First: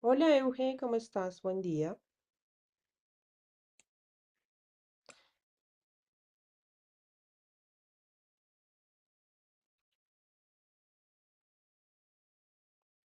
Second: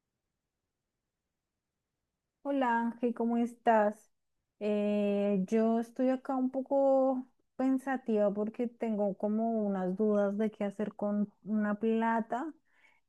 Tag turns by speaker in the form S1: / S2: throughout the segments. S1: Hola Euge, ¿cómo estás? Buen día.
S2: Hola Ángel, ¿cómo estás? Yo estoy acá un poco pensativa porque tengo como unas dudas de qué hacer con una plata.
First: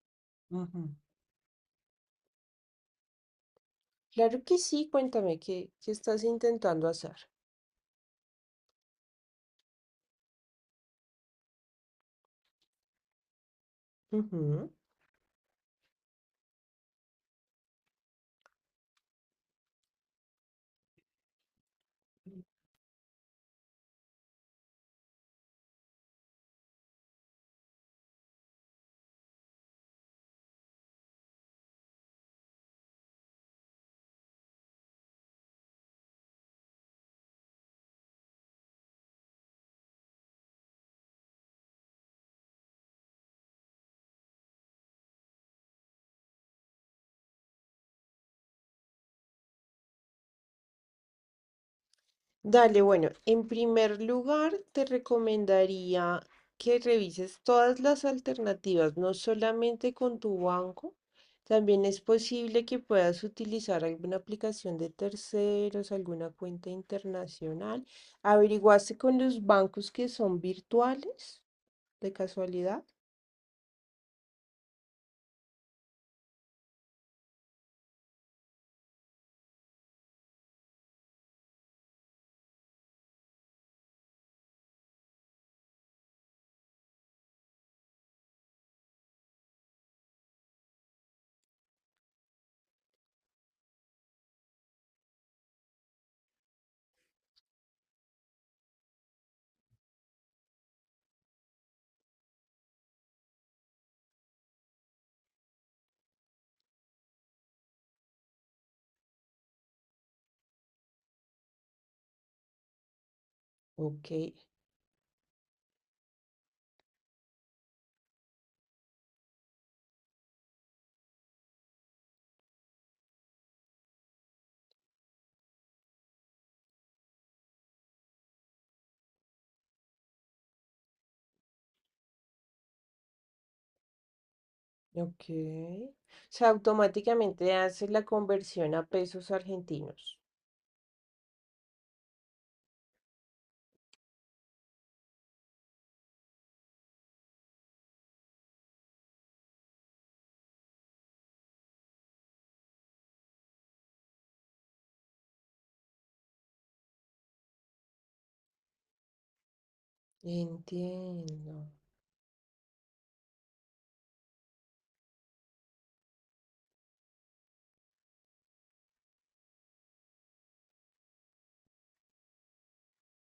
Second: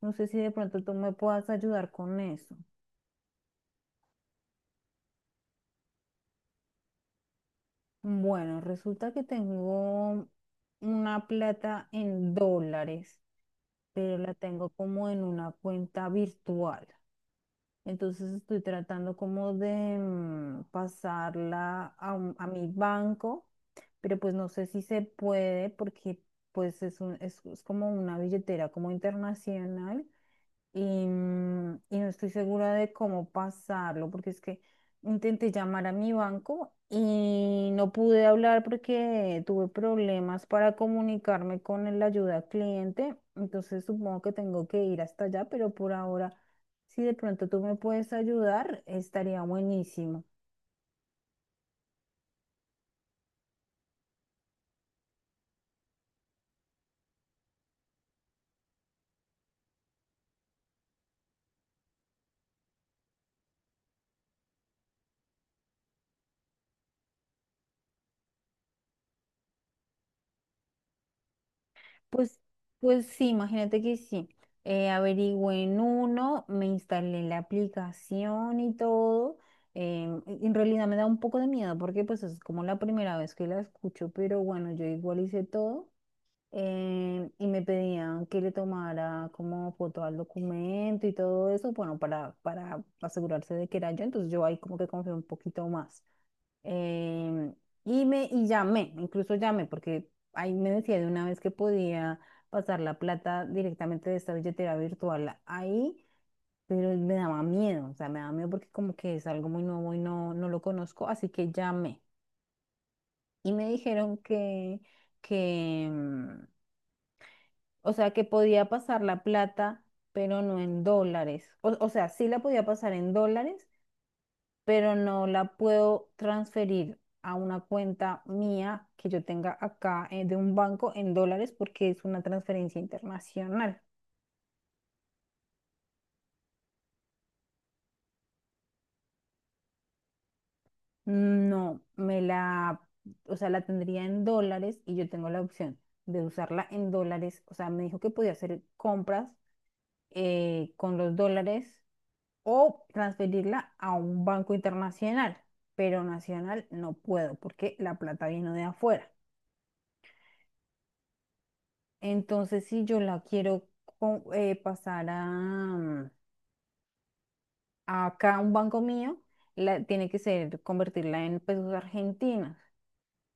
S2: No sé si de pronto
S1: Ujú.
S2: tú me puedas ayudar con eso.
S1: Claro que sí, cuéntame qué estás intentando hacer.
S2: Bueno, resulta que tengo una plata en dólares, pero la tengo
S1: Ujú.
S2: como en una cuenta virtual. Entonces estoy tratando como de pasarla a, a mi banco, pero pues no sé si se puede porque pues es, es como una billetera como internacional y, y no estoy segura de cómo pasarlo, porque es que intenté llamar a mi banco y no pude hablar porque tuve problemas para comunicarme con el ayuda al cliente, entonces supongo que tengo que ir hasta allá, pero por ahora, si de pronto tú me puedes ayudar, estaría buenísimo.
S1: Dale, bueno, en primer lugar te recomendaría que revises todas las alternativas, no solamente con tu banco, también es posible que puedas utilizar alguna aplicación de terceros, alguna cuenta internacional. ¿Averiguaste con los bancos que son virtuales, de
S2: Pues,
S1: casualidad?
S2: pues sí, imagínate que sí. Averigüé en uno, me instalé la aplicación y todo. En realidad me da un poco de miedo porque pues es como la primera vez que la escucho, pero bueno, yo igual hice todo. Y me pedían que le tomara como foto al documento y todo eso, bueno, para asegurarse de que era yo. Entonces yo ahí como que confié un poquito más. Em, y me y llamé, incluso llamé, porque ahí me decía de una vez que podía pasar la plata directamente de esta billetera virtual ahí, pero me daba miedo, o sea, me daba miedo porque como que es algo muy nuevo y no, no lo conozco, así que llamé. Y me
S1: Ok.
S2: dijeron que, o sea, que podía pasar la plata, pero no en dólares. O sea, sí la podía pasar en dólares, pero no la puedo transferir a una cuenta mía que yo tenga acá de un banco en dólares porque es una transferencia internacional.
S1: Ok. O sea, automáticamente hace la conversión a pesos argentinos.
S2: No, me la, o sea, la tendría en dólares y yo tengo la opción de usarla en dólares. O sea, me dijo que podía hacer compras con los dólares o transferirla a un banco internacional, pero nacional no puedo porque la plata vino de afuera.
S1: Entiendo.
S2: Entonces, si yo la quiero pasar a acá, a un banco mío, la, tiene que ser convertirla en pesos argentinos.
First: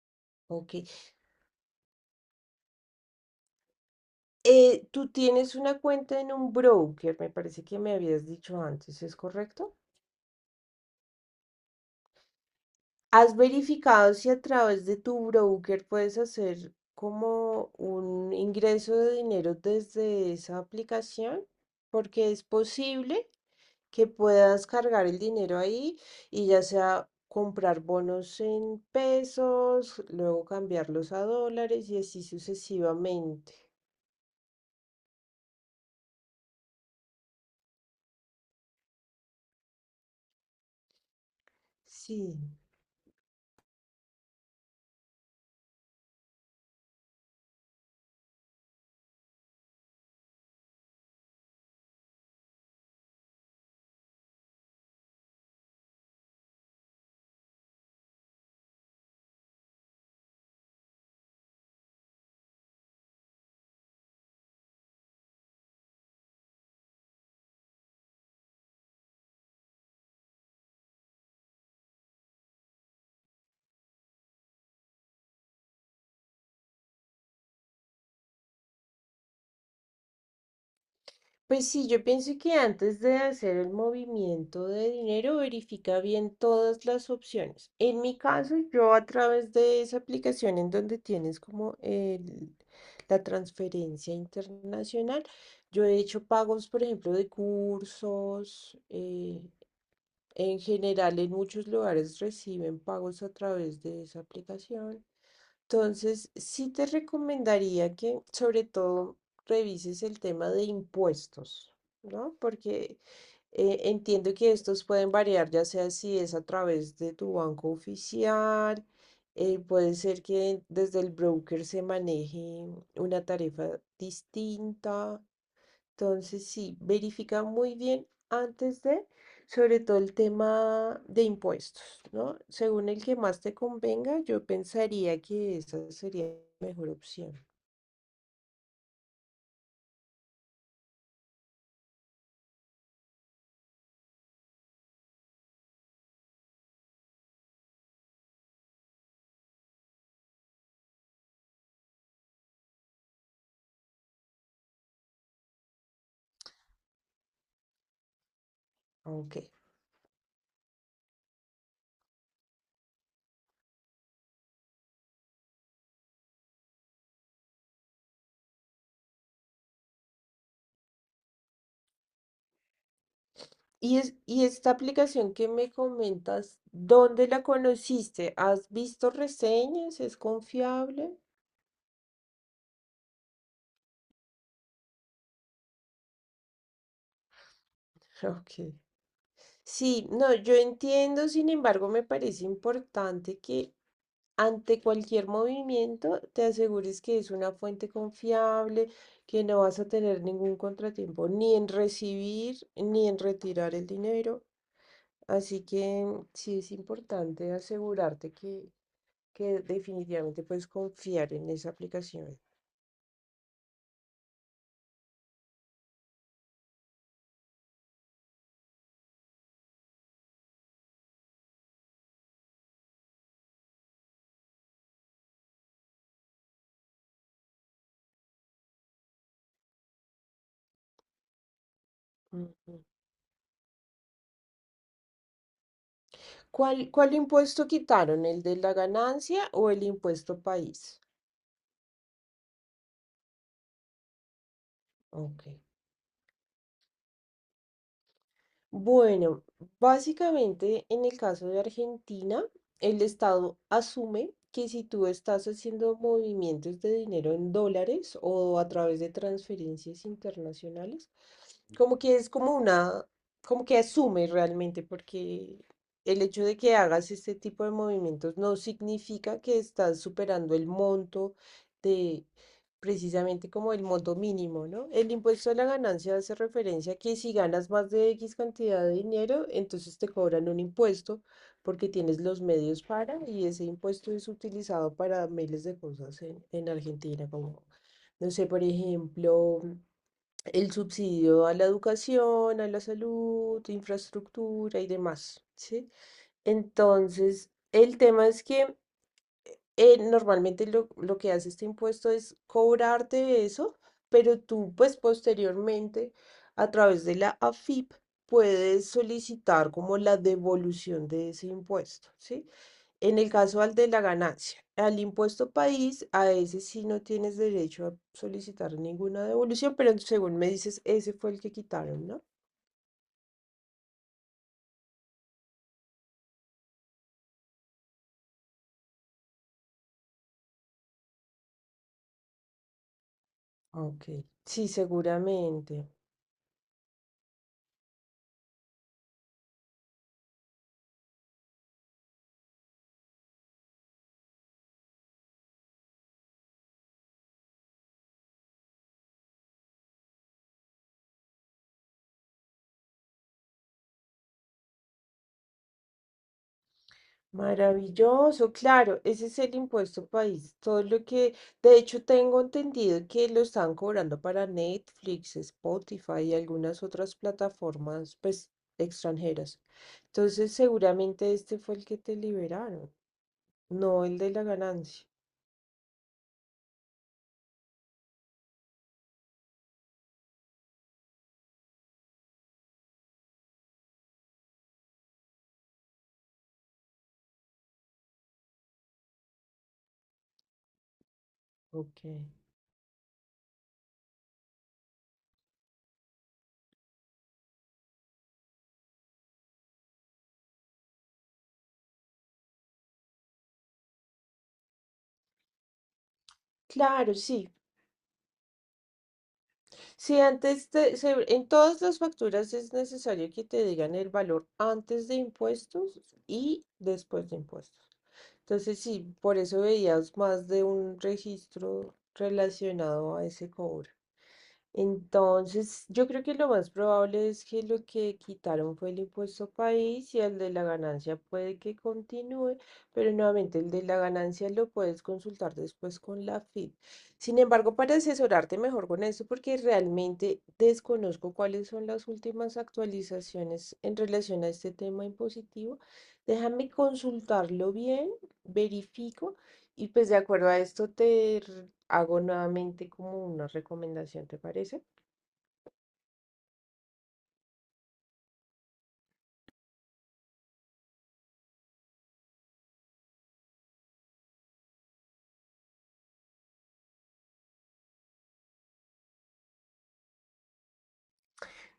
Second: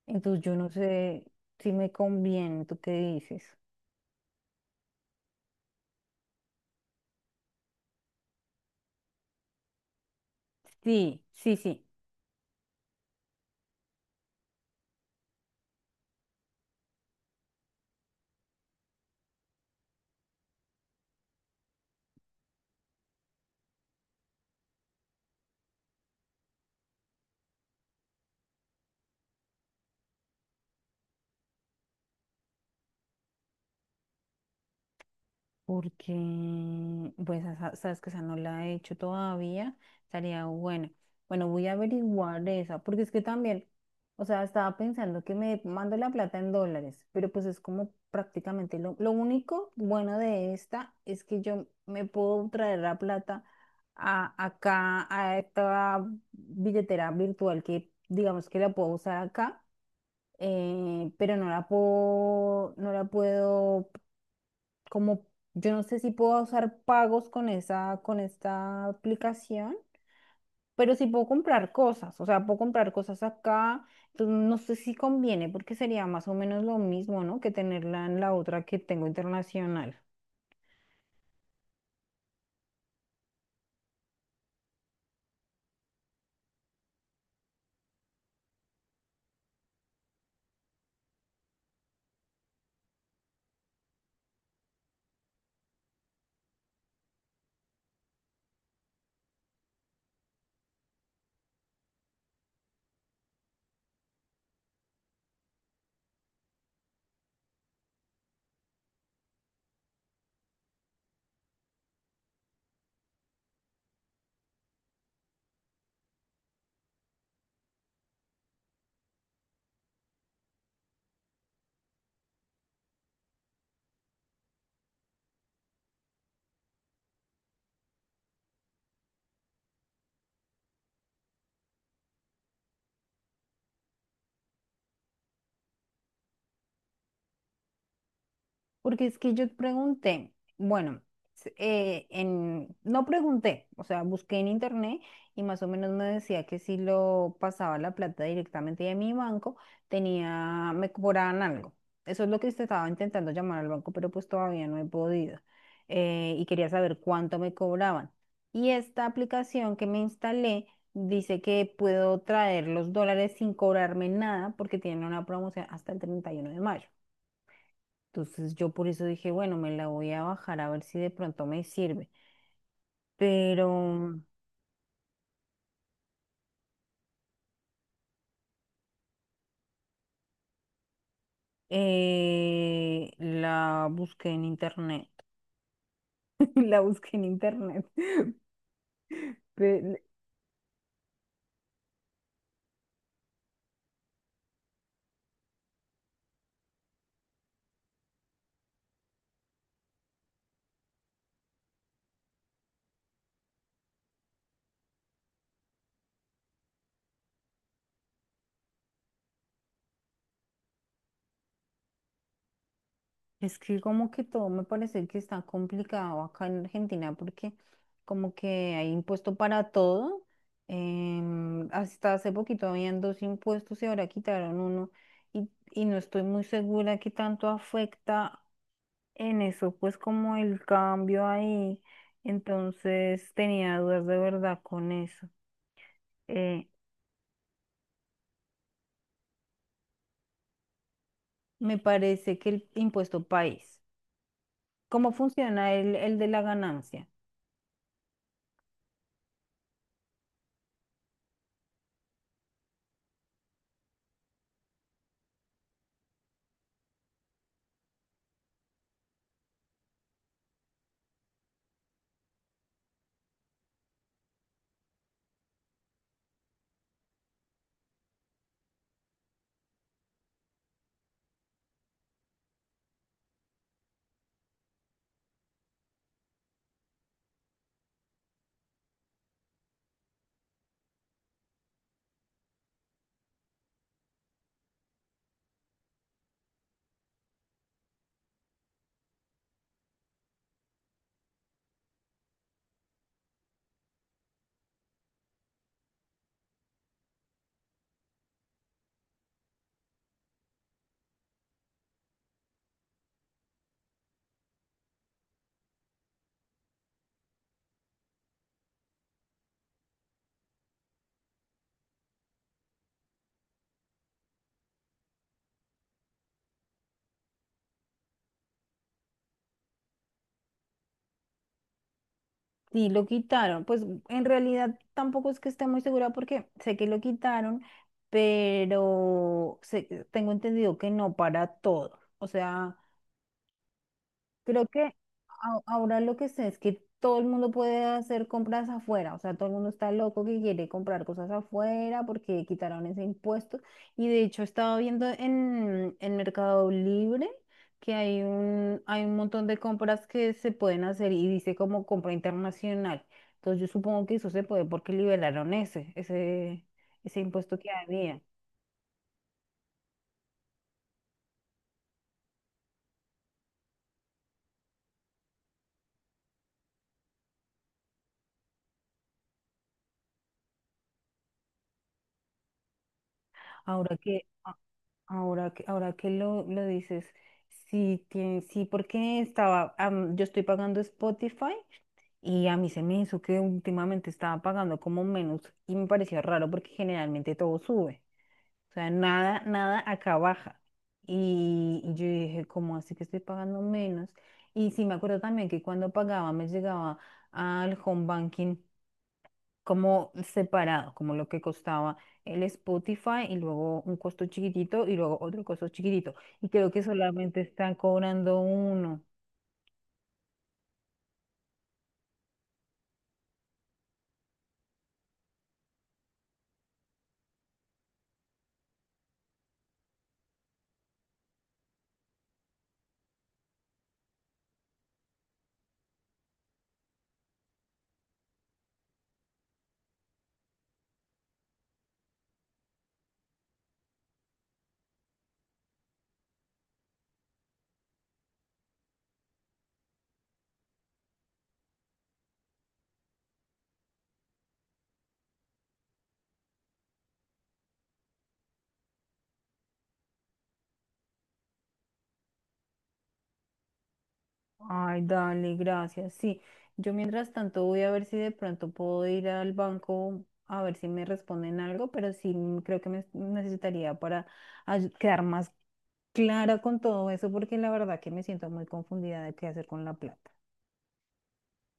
S2: Entonces, yo no
S1: Ok.
S2: sé si me conviene, ¿tú qué dices?
S1: Tú tienes una cuenta en un broker, me parece que me habías dicho antes, ¿es correcto?
S2: Sí, sí, sí.
S1: ¿Has verificado si a través de tu broker puedes hacer como un ingreso de dinero desde esa aplicación? Porque es posible que puedas cargar el dinero ahí y ya sea comprar bonos en pesos, luego cambiarlos a dólares y así sucesivamente.
S2: Porque, pues, sabes que esa no la he hecho todavía, estaría buena. Bueno, voy a
S1: Sí.
S2: averiguar esa, porque es que también, o sea, estaba pensando que me mando la plata en dólares, pero pues es como prácticamente lo único bueno de esta es que yo me puedo traer la plata a, acá, a esta billetera virtual que digamos que la puedo usar acá pero no la puedo, no la puedo, como, yo no sé si puedo usar pagos con esa, con esta aplicación. Pero sí puedo comprar cosas, o sea, puedo comprar cosas acá, entonces no sé si conviene porque sería más o menos lo mismo, ¿no? Que tenerla en la otra que tengo internacional.
S1: Pues sí, yo pienso que antes de hacer el movimiento de dinero, verifica bien todas las opciones. En mi caso, yo a través de esa aplicación en donde tienes como el- la transferencia internacional, yo he hecho pagos, por ejemplo, de cursos, en general, en muchos lugares reciben pagos a través de esa aplicación. Entonces, sí te recomendaría que sobre todo revises el tema de impuestos, ¿no? Porque entiendo que estos pueden variar, ya sea si es a través de tu banco oficial, puede ser que desde el broker se maneje una tarifa distinta. Entonces, sí, verifica muy bien antes de, sobre todo el tema de impuestos, ¿no? Según el que más te convenga, yo pensaría que esa sería la mejor opción.
S2: Porque es que yo pregunté, bueno, no pregunté, o sea, busqué en internet y más o menos me decía que si lo pasaba la plata directamente de mi banco, tenía, me cobraban algo. Eso es lo que usted estaba intentando llamar al banco, pero pues todavía no he podido. Y quería saber cuánto me cobraban. Y esta
S1: Ok.
S2: aplicación que me instalé dice que puedo traer los dólares sin cobrarme nada porque tienen una promoción hasta el 31 de mayo. Entonces yo por eso dije, bueno, me la voy a bajar a ver si de pronto me sirve. Pero
S1: Y esta aplicación que me comentas, ¿dónde la conociste? ¿Has visto reseñas? ¿Es confiable?
S2: la busqué en internet. La busqué en internet.
S1: Ok.
S2: Pe-
S1: Sí, no, yo entiendo, sin embargo, me parece importante que ante cualquier movimiento te asegures que es una fuente confiable, que no vas a tener ningún contratiempo, ni en recibir ni en retirar el dinero. Así que sí es importante asegurarte que definitivamente puedes confiar en esa aplicación.
S2: Es que como que todo me parece que está complicado acá en Argentina porque como que hay impuesto para todo. Hasta hace poquito habían dos impuestos y ahora quitaron uno y no estoy muy segura qué tanto afecta en eso, pues como el cambio ahí,
S1: Ujú.
S2: entonces tenía dudas de verdad con eso. Eh,
S1: ¿Cuál impuesto quitaron? ¿El de la ganancia o el impuesto país?
S2: Me parece que el impuesto país, ¿cómo
S1: Ok.
S2: funciona el de la ganancia?
S1: Bueno, básicamente en el caso de Argentina, el Estado asume que si tú estás haciendo movimientos de dinero en dólares o a través de transferencias internacionales, como que es como una, como que asume realmente, porque el hecho de que hagas este tipo de movimientos no significa que estás superando el monto precisamente como el monto mínimo, ¿no? El impuesto a la ganancia hace referencia a que si ganas más de X cantidad de dinero, entonces te cobran un impuesto porque tienes los medios para y ese impuesto es utilizado para miles de cosas en Argentina, como, no sé, por ejemplo, el subsidio a la educación, a la salud, infraestructura y demás, ¿sí? Entonces, el tema es que normalmente lo que hace este impuesto es cobrarte eso, pero tú pues posteriormente a través de la AFIP puedes solicitar como la devolución de ese impuesto, ¿sí? En el caso al de la ganancia, al impuesto país, a ese sí no tienes derecho a solicitar ninguna devolución, pero según me dices, ese fue el que quitaron, ¿no?
S2: Sí, lo quitaron, pues en realidad tampoco es que esté muy segura porque sé que lo quitaron, pero tengo entendido que no para todo. O sea,
S1: Ok.
S2: creo
S1: Sí,
S2: que
S1: seguramente.
S2: ahora lo que sé es que todo el mundo puede hacer compras afuera, o sea, todo el mundo está loco que quiere comprar cosas afuera porque quitaron ese impuesto. Y de hecho estaba viendo en Mercado Libre que hay un montón de compras que se pueden hacer y dice como compra internacional. Entonces yo supongo que eso se puede porque liberaron ese, ese, ese impuesto que había.
S1: Maravilloso, claro, ese es el impuesto país. Todo lo que, de hecho, tengo entendido que lo están cobrando para Netflix, Spotify y algunas otras plataformas, pues, extranjeras. Entonces, seguramente este fue el que te liberaron,
S2: Ahora
S1: no el
S2: que,
S1: de la ganancia.
S2: Ahora que lo dices, sí, tiene sí, porque estaba, yo estoy pagando Spotify y a mí se me hizo que últimamente estaba pagando como menos y me pareció raro porque generalmente todo sube. O sea, nada, nada acá baja. Y
S1: Ok.
S2: yo dije, ¿cómo así que estoy pagando menos? Y sí me acuerdo también que cuando pagaba me llegaba al home banking como separado, como lo que costaba el Spotify y luego un costo chiquitito y luego otro costo chiquitito. Y creo que
S1: Claro,
S2: solamente
S1: sí.
S2: están cobrando uno.
S1: Si antes te- se- en todas las facturas es necesario que te digan el valor antes de impuestos y después de impuestos. Entonces, sí, por eso veías más de un registro relacionado a ese cobro. Entonces, yo creo que lo más probable es que lo que quitaron fue el impuesto país y el de la ganancia puede que continúe, pero nuevamente el de la ganancia lo puedes consultar después con la FIP. Sin embargo, para asesorarte mejor con esto, porque realmente desconozco cuáles son las últimas actualizaciones en relación a este tema impositivo, déjame consultarlo bien, verifico. Y pues de acuerdo a esto te r- hago nuevamente como una recomendación, ¿te parece?
S2: Ay, dale, gracias. Sí, yo mientras tanto voy a ver si de pronto puedo ir al banco a ver si me responden algo, pero sí creo que me necesitaría para quedar más clara con todo eso, porque la verdad que me siento muy confundida de qué hacer con la plata.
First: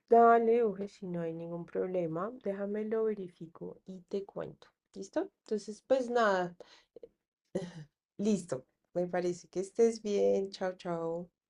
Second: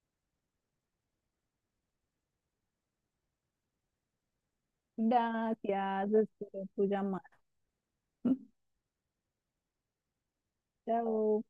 S1: Dale, Uge, si no hay ningún problema, déjame lo verifico y te cuento. ¿Listo? Entonces, pues
S2: Gracias,
S1: nada,
S2: espero tu llamada. Mm.
S1: listo. Me parece que estés bien. Chao, chao.
S2: Chao.